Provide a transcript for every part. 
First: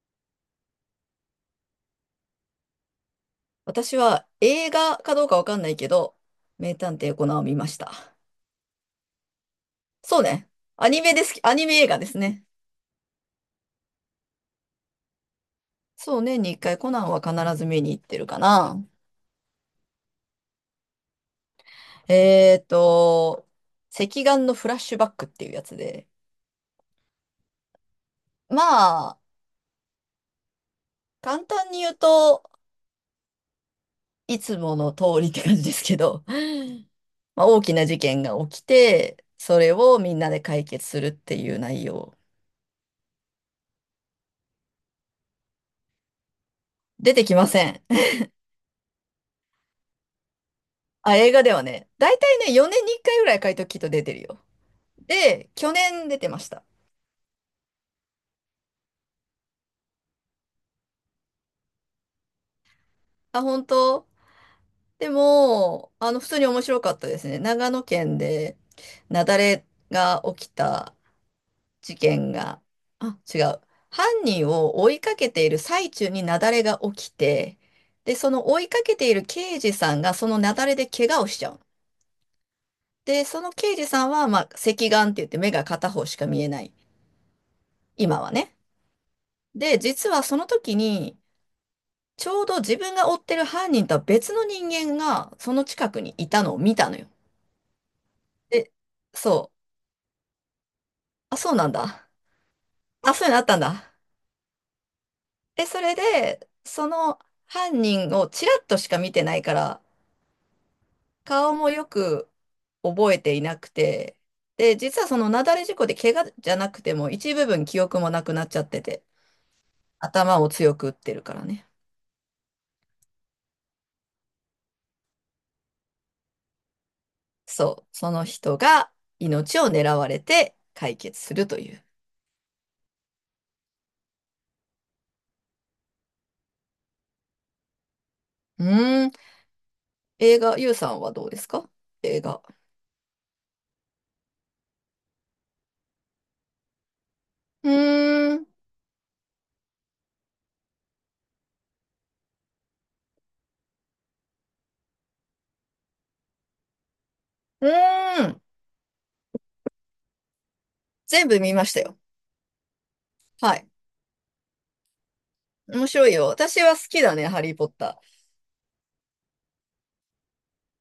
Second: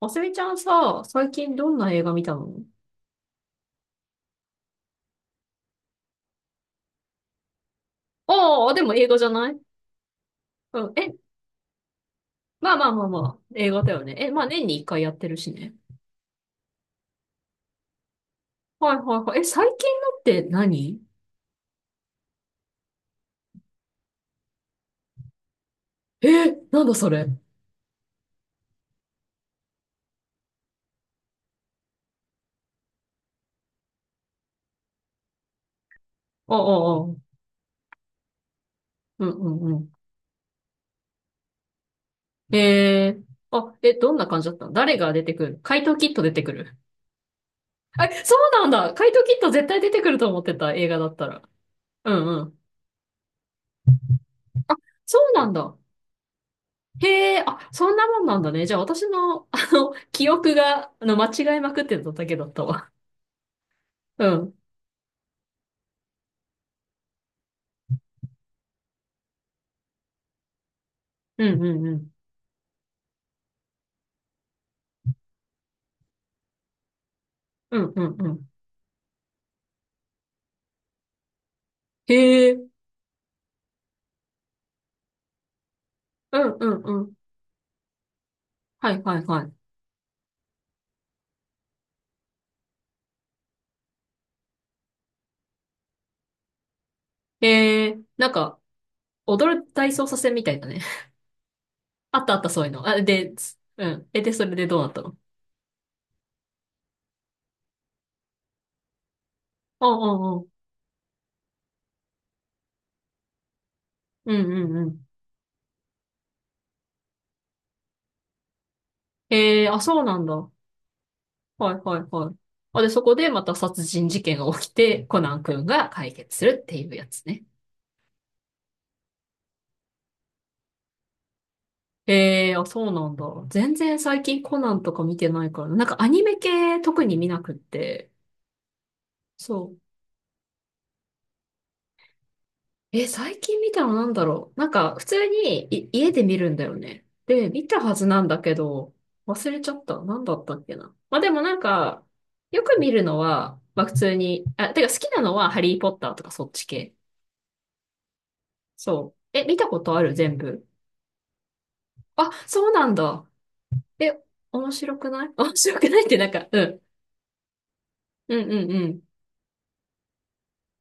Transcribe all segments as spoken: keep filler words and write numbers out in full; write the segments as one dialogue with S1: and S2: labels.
S1: あすみちゃんさ、最近どんな映画見たの？
S2: 私は映画かどうかわかんないけど、名探偵コナンを見ました。
S1: ああ、でも映画じゃない。
S2: そうね。ア
S1: うん。
S2: ニメ
S1: え、
S2: ですき。アニメ映画ですね。
S1: まあまあまあまあ、映画だよね。え、まあ年に一回やってるしね。
S2: そうね。年に一回コナンは必ず見に行ってるかな。
S1: はいはいはい。え、最近のって何？
S2: えーと、赤眼のフラッシュバックっていうやつで。
S1: え、なんだそれ。
S2: まあ、簡単に言うといつもの通りって感じですけど、
S1: ああ、ああ、うん
S2: まあ、大きな事件が起きて、
S1: う
S2: そ
S1: ん
S2: れ
S1: うん。
S2: をみんなで解決するっていう内容。
S1: えー、あ、え、どんな感じだったの？誰が出てくる？怪盗キット出てくる？
S2: 出てきません。
S1: え、そうなんだ。怪盗キット絶対出てくると思ってた、映画 だっ
S2: あ、
S1: た
S2: 映
S1: ら。
S2: 画ではね、だ
S1: う
S2: い
S1: ん
S2: たい
S1: う
S2: ね、
S1: ん。
S2: よねんにいっかいぐらい書いときと出てるよ。
S1: そうな
S2: で、
S1: ん
S2: 去
S1: だ。
S2: 年出てました。
S1: へえ、あ、そんなもんなんだね。じゃあ私の、あの、記憶が、あの、間違えまくってただけだったわ。
S2: あ、本当。
S1: うん。
S2: でも、あの、普通に面白かったですね。長野県で、雪崩が起きた
S1: うんうんう
S2: 事
S1: ん。
S2: 件が、あ、違う。犯人を追いかけている最中に雪崩が起きて、
S1: うんう
S2: で、
S1: んう
S2: その
S1: ん。
S2: 追いかけている刑事さんがその雪崩で怪我をしちゃう。
S1: へえ、う
S2: で、その刑事さんは、まあ、隻眼って言って目が片方しか
S1: ん
S2: 見えな
S1: う
S2: い。
S1: んうん。
S2: 今はね。
S1: はいはいはい。
S2: で、実はその時に、ちょうど自分が追ってる犯人とは別の人間がその近くにいたのを見たのよ。
S1: へえ、なんか、
S2: で、そ
S1: 踊
S2: う。
S1: る体操させみたいだね。
S2: あ、そうなんだ。
S1: あったあったそういうの。あ、
S2: あ、そういう
S1: で、
S2: のあった
S1: つ
S2: んだ。
S1: うん。え、で、それでどうなったの？
S2: で、それで、その犯人をちらっとしか見てないから、
S1: ああ、ああ、うん
S2: 顔もよく覚えていなくて、
S1: うん
S2: で、
S1: う
S2: 実
S1: ん。
S2: はその雪崩事故で怪我じゃなくても一部分記憶もなくなっちゃってて、
S1: へえ、あ、そうなん
S2: 頭を
S1: だ。
S2: 強く打ってるからね。
S1: はいはいはい。あ、で、そこでまた殺人事件が起きて、コナン君が解決するっていうやつね。
S2: そう。その人が命を狙われて解決するという。
S1: ええあ、そうなんだ。全然最近コナンとか見てないからな。なんかアニメ系特に見なくって。
S2: うーん。
S1: そう。
S2: 映画、ゆうさんはどうですか？映画。
S1: え、最近見たのなんだろう。なんか普通にい家で見るんだよね。で、見
S2: う
S1: たはずなんだ
S2: ーん。
S1: けど、忘れちゃった。なんだったっけな。まあでもなんか、よく見るのは、まあ普通に、あ、てか好きなのはハリーポッターとかそっち系。
S2: うーん。
S1: そう。え、見たことある？全部。
S2: 全部見ましたよ。
S1: あ、そうなんだ。
S2: はい。
S1: え、面白くない？ 面白
S2: 面
S1: くないっ
S2: 白い
S1: て
S2: よ。
S1: なんか、う
S2: 私は
S1: ん。
S2: 好きだね、ハリー・ポッタ
S1: うんうんうん。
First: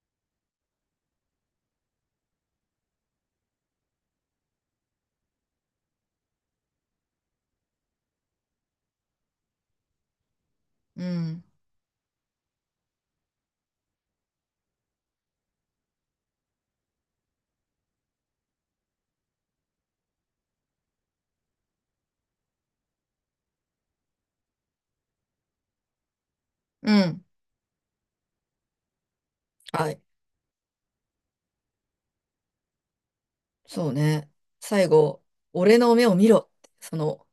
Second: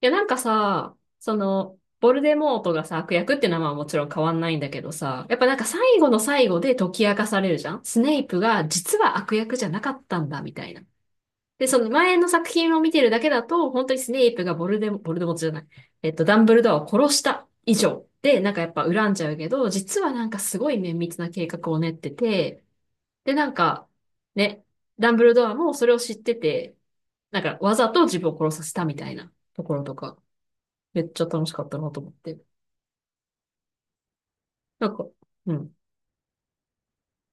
S1: いや、なんかさ、その、ボルデモートがさ、悪役って名前はもちろん変わんないんだけどさ、やっぱなんか最後の最後で解き明かされるじゃん。スネイプが実は悪役じゃなかったんだ、みたいな。
S2: ー。うん。
S1: で、その前の作品を見てるだけだと、本当にスネイプがボルデモ、ボルデモートじゃない。えっと、ダンブルドアを殺した以上で、なんかやっぱ恨んじゃうけど、実はなんかすごい綿密な計画を練ってて、で、なんか、ね、ダンブルドアもそれを知ってて、
S2: うん。
S1: なんかわざと自分を殺させたみたいなところ
S2: は
S1: と
S2: い。
S1: か。めっちゃ楽しかったなと思って。
S2: そうね。
S1: な
S2: 最
S1: んか、
S2: 後、
S1: うん。
S2: 俺の目を見ろって。その、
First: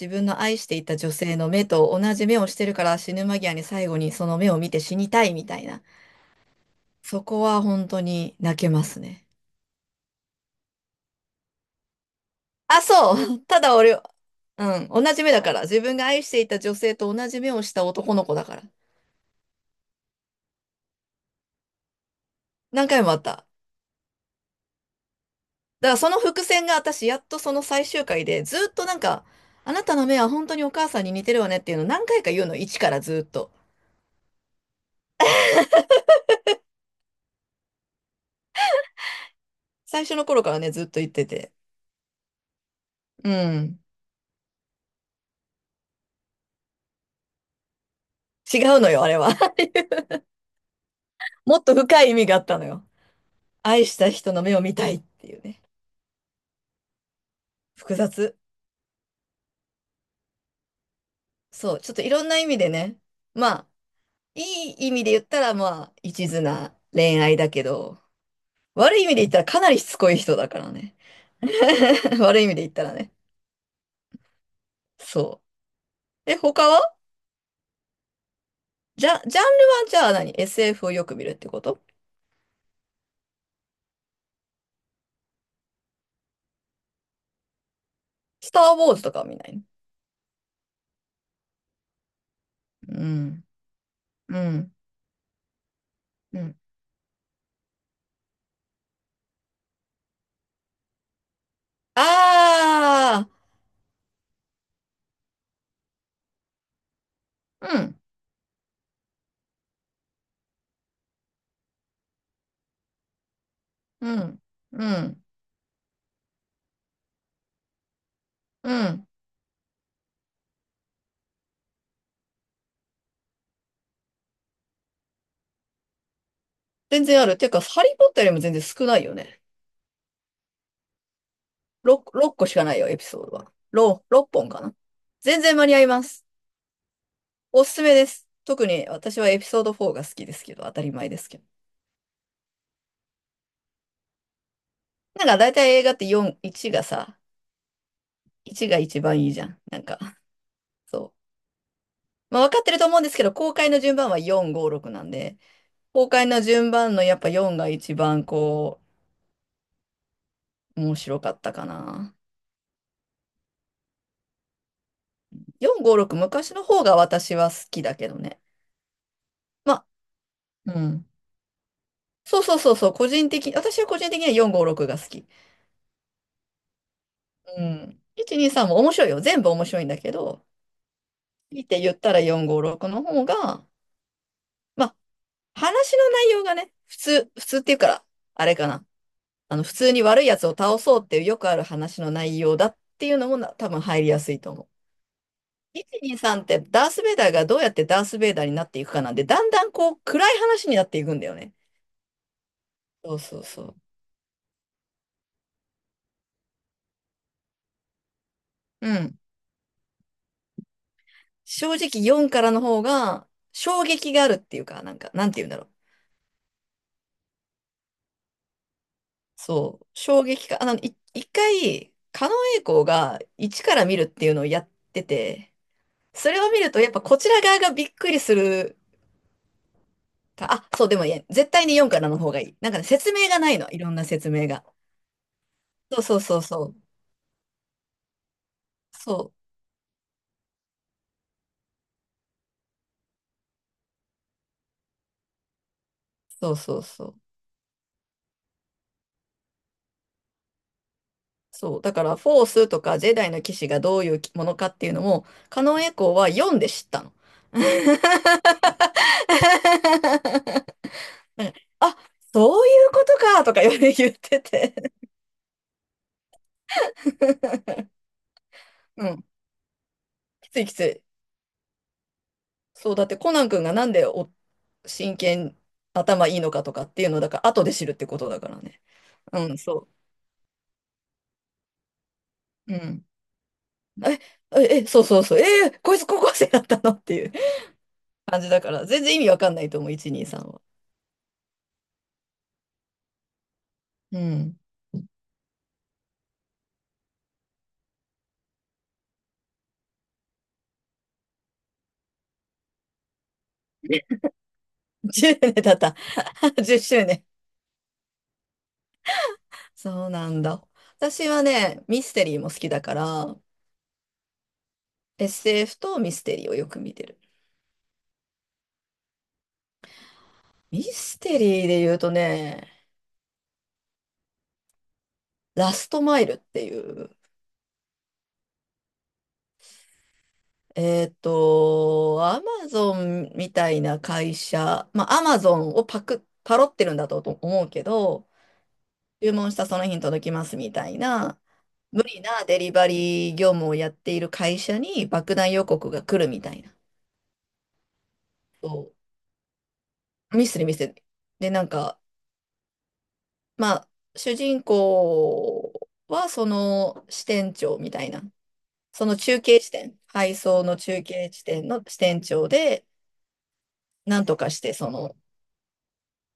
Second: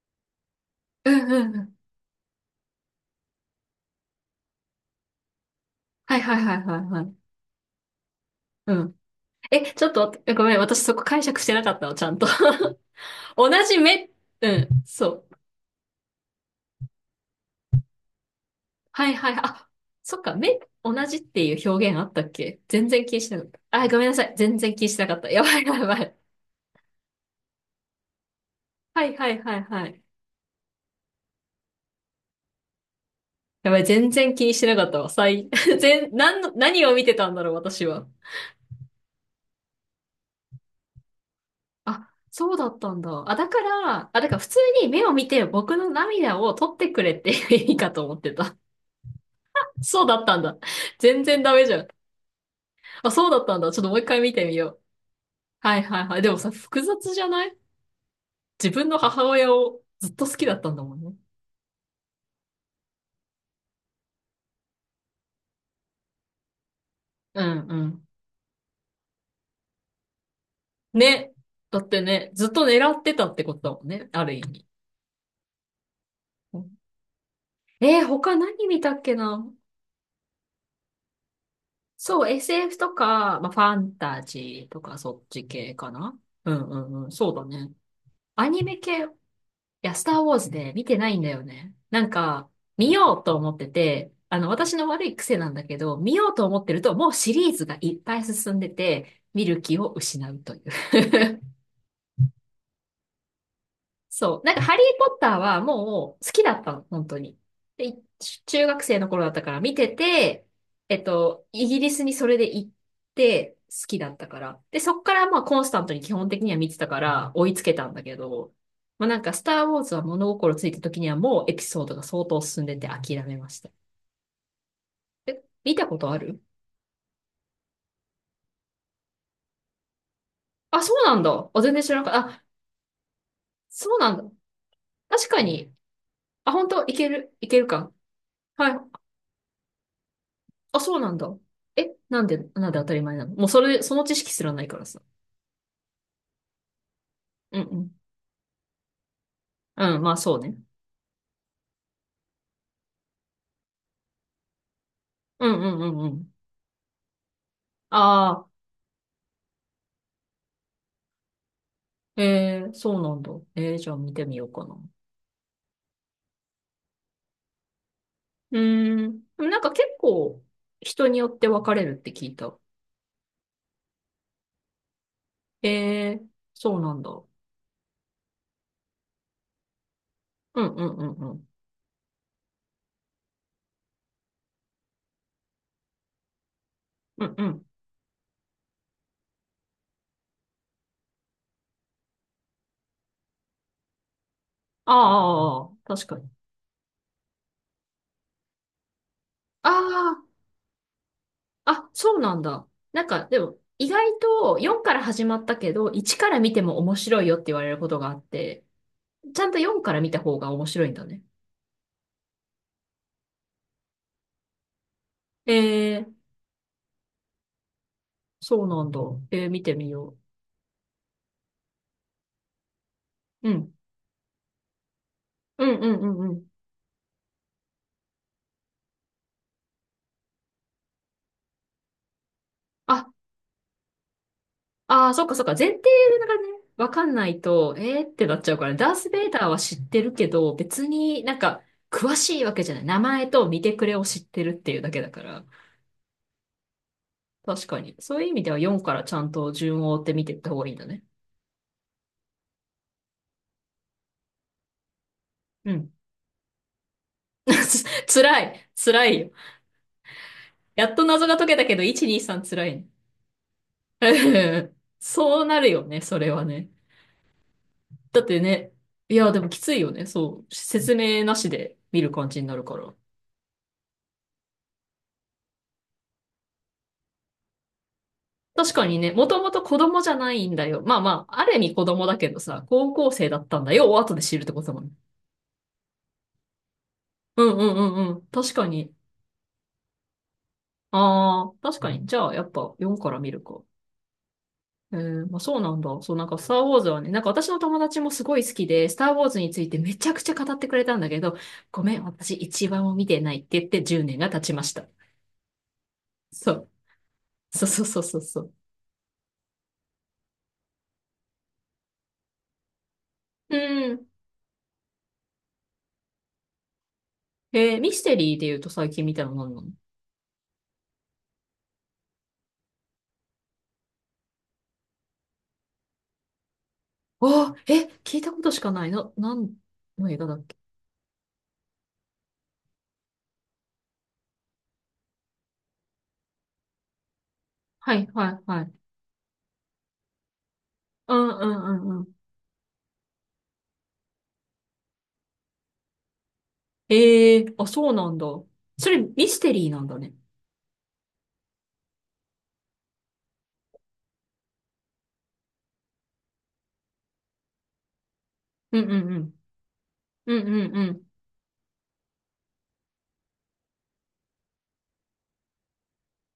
S2: 自分の愛していた
S1: う
S2: 女
S1: ん
S2: 性
S1: う
S2: の
S1: んう
S2: 目
S1: ん。
S2: と同じ目をしてるから死ぬ間際に最後にその目を見て死にたいみたいな。
S1: はいはいはいはいはい。
S2: そこは本当に泣け
S1: う
S2: ま
S1: ん。
S2: すね。
S1: え、ちょっと待って、ごめん、私そこ解釈してなかったの、ちゃんと。
S2: あ、そう。
S1: 同
S2: ただ
S1: じ
S2: 俺、
S1: 目、うん、
S2: うん。同
S1: そ
S2: じ目
S1: う。
S2: だから。自分が愛していた女性と同じ目をした男の子だから。
S1: はいはいはい。あ、そっか、目、同じっていう表現あったっけ？全
S2: 何回
S1: 然
S2: も
S1: 気
S2: あ
S1: に
S2: っ
S1: しなか
S2: た。
S1: った。あ、ごめんなさい。全然気にしなかった。やばいや
S2: だか
S1: ば
S2: らそ
S1: い。
S2: の伏線が私やっとその最終回でずっとなん
S1: はい
S2: か、
S1: はいはい
S2: あな
S1: は
S2: た
S1: い。
S2: の目は本当にお母さんに似てるわねっていうのを何回か言うの、一からずっと。
S1: やばい、全然気にしてなかったわ。最、全、なんの、何を見てたんだろう、私は。
S2: 最初の頃からね、ずっと言ってて。
S1: あ、そうだったんだ。
S2: う
S1: あ、だか
S2: ん。
S1: ら、あ、だから普通に目を見て僕の涙を取ってくれっていいかと思ってた。
S2: 違うのよ、あれは。
S1: そうだったんだ。全然ダ
S2: もっ
S1: メじ
S2: と
S1: ゃん。
S2: 深い意味があったのよ。
S1: あ、そうだったんだ。ちょっ
S2: 愛
S1: とも
S2: し
S1: う一
S2: た
S1: 回見
S2: 人の
S1: てみ
S2: 目を
S1: よ
S2: 見
S1: う。
S2: たいっていうね。
S1: はいはいはい。でもさ、複雑じゃない？
S2: 複雑。
S1: 自分の母親をずっと好きだったんだもんね。
S2: そう、ちょっといろんな意味でね。まあ、いい意味で言ったらまあ、一途な恋愛
S1: う
S2: だけ
S1: んう
S2: ど、
S1: ん。
S2: 悪い意味で言ったらかなりしつこい人だからね。
S1: ね。だって ね、
S2: 悪い
S1: ず
S2: 意
S1: っ
S2: 味で
S1: と
S2: 言った
S1: 狙
S2: ら
S1: っ
S2: ね。
S1: てたってことだもんね。ある意味。
S2: そう。え、
S1: う
S2: 他
S1: ん。
S2: は？
S1: えー他何見たっ
S2: じ
S1: け
S2: ゃ、ジャンル
S1: な。
S2: はじゃあ何？ エスエフ をよく見るってこと？
S1: そう、エスエフ とか、まあ、ファンタジーとかそっち系かな。うんうんうん。そうだね。ア
S2: スタ
S1: ニ
S2: ー・
S1: メ
S2: ウォーズ
S1: 系、い
S2: とかは見ないの？
S1: や、スターウォーズで見てないんだよね。なんか、見
S2: う
S1: ようと
S2: ん。
S1: 思ってて、
S2: う
S1: あの、私
S2: ん。
S1: の悪い癖なんだけど、見よう
S2: う
S1: と
S2: ん。
S1: 思ってると、もうシリーズがいっぱい進んでて、見る気を失うという。
S2: あ
S1: そう。なんか、ハリー・ポッターはもう好きだったの、本当に。
S2: あ、う
S1: で、
S2: ん。
S1: い中学生の頃だったから見てて、えっと、イギリスにそれで行って好きだ
S2: う
S1: ったか
S2: ん。
S1: ら。で、
S2: う
S1: そっか
S2: ん。
S1: らまあコンスタントに基本的には見てたから追いつけたんだけど、
S2: う
S1: ま
S2: ん。
S1: あなんか、スター・ウォーズは物心ついた時にはもうエピソードが相当進んでて諦めました。え、見たことある？
S2: 全然ある。ていうか、ハリー・ポッターよりも全然少ないよね。
S1: あ、そうなんだ。あ、全然知らな
S2: ろく、
S1: かった。
S2: 6
S1: あ、
S2: 個しかないよ、エピソードは。
S1: そう
S2: ろく、
S1: なんだ。
S2: ろっぽんかな。
S1: 確
S2: 全
S1: か
S2: 然間に
S1: に。
S2: 合います。
S1: あ、本当？いける、いけ
S2: お
S1: る
S2: すす
S1: か。
S2: めです。特
S1: は
S2: に
S1: い。
S2: 私はエピソードよんが好きですけど、当
S1: あ、
S2: たり
S1: そう
S2: 前
S1: なん
S2: です
S1: だ。
S2: けど。
S1: え、なんで、なんで当たり前なの？もうそれ、その知識すらないからさ。
S2: なんか大体映画ってよん、いちがさ、
S1: うんうん。
S2: いちが一番いいじゃん。なんか、
S1: うん、まあそうね。
S2: そう。まあ、分かってると思うんですけど、公開の順番はよん、ご、ろくなんで、
S1: うんうんうんう
S2: 公開
S1: ん。
S2: の順番のやっぱよんが一番
S1: ああ、
S2: こう、面白かったかな。
S1: えー、そうなんだ。えー、じゃあ見てみようかな。
S2: よん、ご、ろく、昔の方が私は好きだけどね。
S1: うーん。でもなんか
S2: まあ、
S1: 結構
S2: うん。
S1: 人によって分かれるって聞い
S2: そうそ
S1: た。
S2: うそうそう、個人的、私は個人的にはよん、ご、ろくが好き。
S1: えー、そうなんだ。う
S2: うん。いち、に、さんも面白いよ。全部面白いんだけど、
S1: んうんうんうん。
S2: 見て言ったらよん、ご、ろくの方が、まあ、話の内容がね、普
S1: う
S2: 通、
S1: んう
S2: 普通っ
S1: ん。
S2: ていうから、あれかな。あの、普通に悪いやつを倒そうっていうよくある話の内容だっていうのもな多分入りやすいと思う。
S1: ああ、ああ確かに。
S2: いち、に、さんってダース・ベイダーがどうやってダース・ベイダーになっていくかなんで、だんだ
S1: あ
S2: んこう暗
S1: あ、
S2: い話になっていくんだよね。
S1: あ、そうなんだ。なん
S2: そう
S1: かで
S2: そう
S1: も
S2: そう。
S1: 意外とよんから始まったけど、いちから見ても面白いよって言われることがあって、
S2: うん。
S1: ちゃんとよんから見た方が面白いんだね。
S2: 正直よんからの方が衝撃があるっていうか、なんか、なんて言うん
S1: え
S2: だろう。
S1: ー、そうなんだ。えー、見て
S2: そう。
S1: みよ
S2: 衝撃か。あの、い一回、狩野英孝が
S1: う。う
S2: いち
S1: ん。
S2: から見るっていうのをやってて、
S1: うんうんう
S2: そ
S1: んう
S2: れ
S1: ん。
S2: を見るとやっぱこちら側がびっくりするか、あ、そう、でもいや、絶対によんからの方がいい。なんかね、
S1: あ、
S2: 説明がないの、いろんな説明が。
S1: あー、そっかそっか。前提
S2: そうそう
S1: が
S2: そう
S1: ね、
S2: そう。
S1: わかんないと、えーってなっちゃうから、ダース・
S2: そ
S1: ベイダー
S2: う
S1: は知ってるけど、別になんか、詳しいわけじゃない。名前と見てくれを知ってるっていうだけだから。
S2: そうそうそう。
S1: 確かに。そういう意味ではよんからちゃんと順を追って見ていった方がいいんだね。
S2: そう。だから、フォースとかジェダイの騎士がどういうものかっていうのも、カ
S1: う
S2: ノンエ
S1: ん。
S2: コーは読んで知ったの。
S1: つ 辛い。辛いよ。やっと謎が
S2: な
S1: 解
S2: んか
S1: けたけど、
S2: あ、
S1: いち、に、さん
S2: そ
S1: 辛
S2: うい
S1: い
S2: うことかとか言って言って
S1: ね。
S2: て。
S1: そうなるよね、それはね。だってね、
S2: う
S1: い
S2: ん。
S1: や、でもきついよね。そ
S2: き
S1: う。
S2: ついきつ
S1: 説
S2: い。
S1: 明なしで見る感じになるか
S2: そ
S1: ら。
S2: う、だってコナン君がなんでお真剣頭いいのかとかっていうのだから、後で知るってことだから
S1: 確
S2: ね。
S1: かにね、も
S2: う
S1: とも
S2: ん、
S1: と子
S2: そ
S1: 供じゃないんだよ。まあまあ、ある意味子供だけどさ、
S2: う。う
S1: 高
S2: ん。
S1: 校生だったんだよ。を
S2: え、
S1: 後で知るってことだ
S2: え、
S1: もん
S2: え、
S1: ね。
S2: そうそうそう。えーこいつ高校生だったのっていう
S1: うんうんうんうん。
S2: 感じ
S1: 確
S2: だ
S1: か
S2: から、
S1: に。
S2: 全然意味わかんないと思う、いち、に、さんは。
S1: ああ、確かに。じゃあ、やっぱよんから見るか。
S2: うん。
S1: えー、まあそうなんだ。そう、なんか、スター・ウォーズはね、なんか私の友達もすごい好きで、スター・ウォーズについてめちゃくちゃ語ってくれたんだけど、ごめん、私一番も見てないって言ってじゅうねんが経ちました。
S2: じゅうねん経った。
S1: そ う。
S2: じゅっしゅうねん。
S1: そうそうそうそうそう。
S2: そうなんだ。私はね、ミステリーも好きだから、
S1: うん。
S2: エスエフ とミステリーをよく見てる。
S1: えー、ミステリーで言うと最近見たの何なの？
S2: ミステリーで言うとね、ラストマイルっていう、
S1: ああえ、聞いたことしかない。な、何の映画だっけ？
S2: えっと、アマゾンみたいな会社、まあ、アマゾンをパク、パロってるんだと思うけ
S1: はい
S2: ど、
S1: はいはい。
S2: 注文したその日に届きますみたい
S1: うん
S2: な、
S1: うんうんう
S2: 無
S1: ん。
S2: 理なデリバリー業務をやっている会社に爆弾予告が来るみたいな。
S1: ええあ、そうなんだ。そ
S2: そ
S1: れミステリーなんだね。
S2: う、ミスで、ミスで。で、なんか、まあ、主人公はその支店長みたいな、
S1: うんう
S2: そ
S1: ん
S2: の
S1: うん。
S2: 中継地点、配
S1: うん
S2: 送
S1: うん
S2: の
S1: う
S2: 中
S1: ん。
S2: 継地点の支店長で、なんとかしてその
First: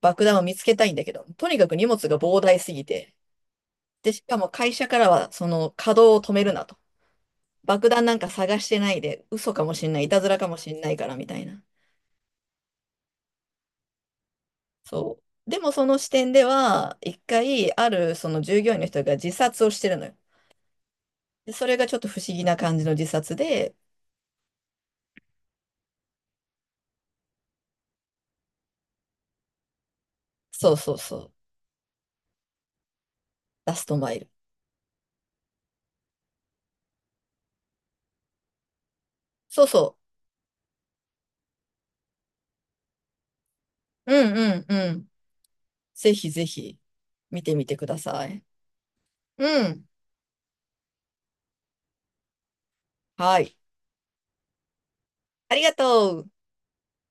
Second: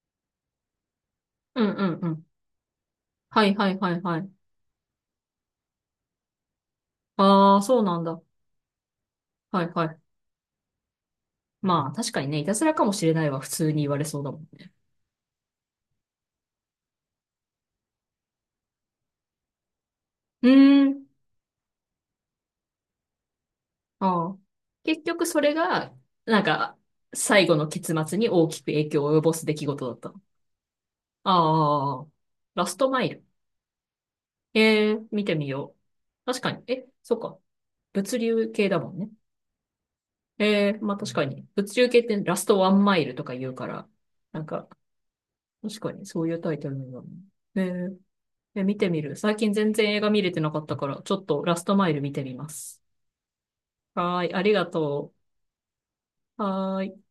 S2: 爆弾を見つけたいんだけど、とに
S1: う
S2: か
S1: ん
S2: く
S1: う
S2: 荷
S1: ん
S2: 物
S1: う
S2: が
S1: ん。
S2: 膨大すぎて、
S1: はいはいはい
S2: で、
S1: は
S2: し
S1: い。
S2: かも会社からはその稼働を止めるなと。
S1: ああ、そう
S2: 爆
S1: なん
S2: 弾なん
S1: だ。
S2: か探してないで、嘘
S1: は
S2: か
S1: い
S2: も
S1: は
S2: しん
S1: い。
S2: ない、いたずらかもしんないからみたいな。
S1: まあ、確かにね、いたずらかもしれないは普通に言われそうだもんね。
S2: そう。でもその視点では、一回、あるその従業員の人が自殺をしてるのよ。
S1: うーん。
S2: で、それがちょっと不思議な感じの自殺で、
S1: ああ。結局それが、なんか、最後の結末に大きく影響を及ぼす出来事だった。
S2: そうそうそう、
S1: ああ、ラストマイル。
S2: ラストマイル。
S1: ええ、見てみよう。確かに。え、そっか。物流系だもんね。
S2: そうそ
S1: ええ、まあ確かに。物流系ってラストワンマイルとか言うから、
S2: う。う
S1: なん
S2: んうん
S1: か、
S2: うん。
S1: 確かに
S2: ぜ
S1: そう
S2: ひ
S1: いう
S2: ぜ
S1: タイトル
S2: ひ、
S1: なんだもんね。
S2: 見てみ
S1: え
S2: てください。
S1: え、え見てみる。最近
S2: う
S1: 全
S2: ん。
S1: 然映画見れてなかったから、ちょっとラストマイル見てみます。
S2: はい。
S1: はーい、ありがと
S2: ありがとう。
S1: う。はーい。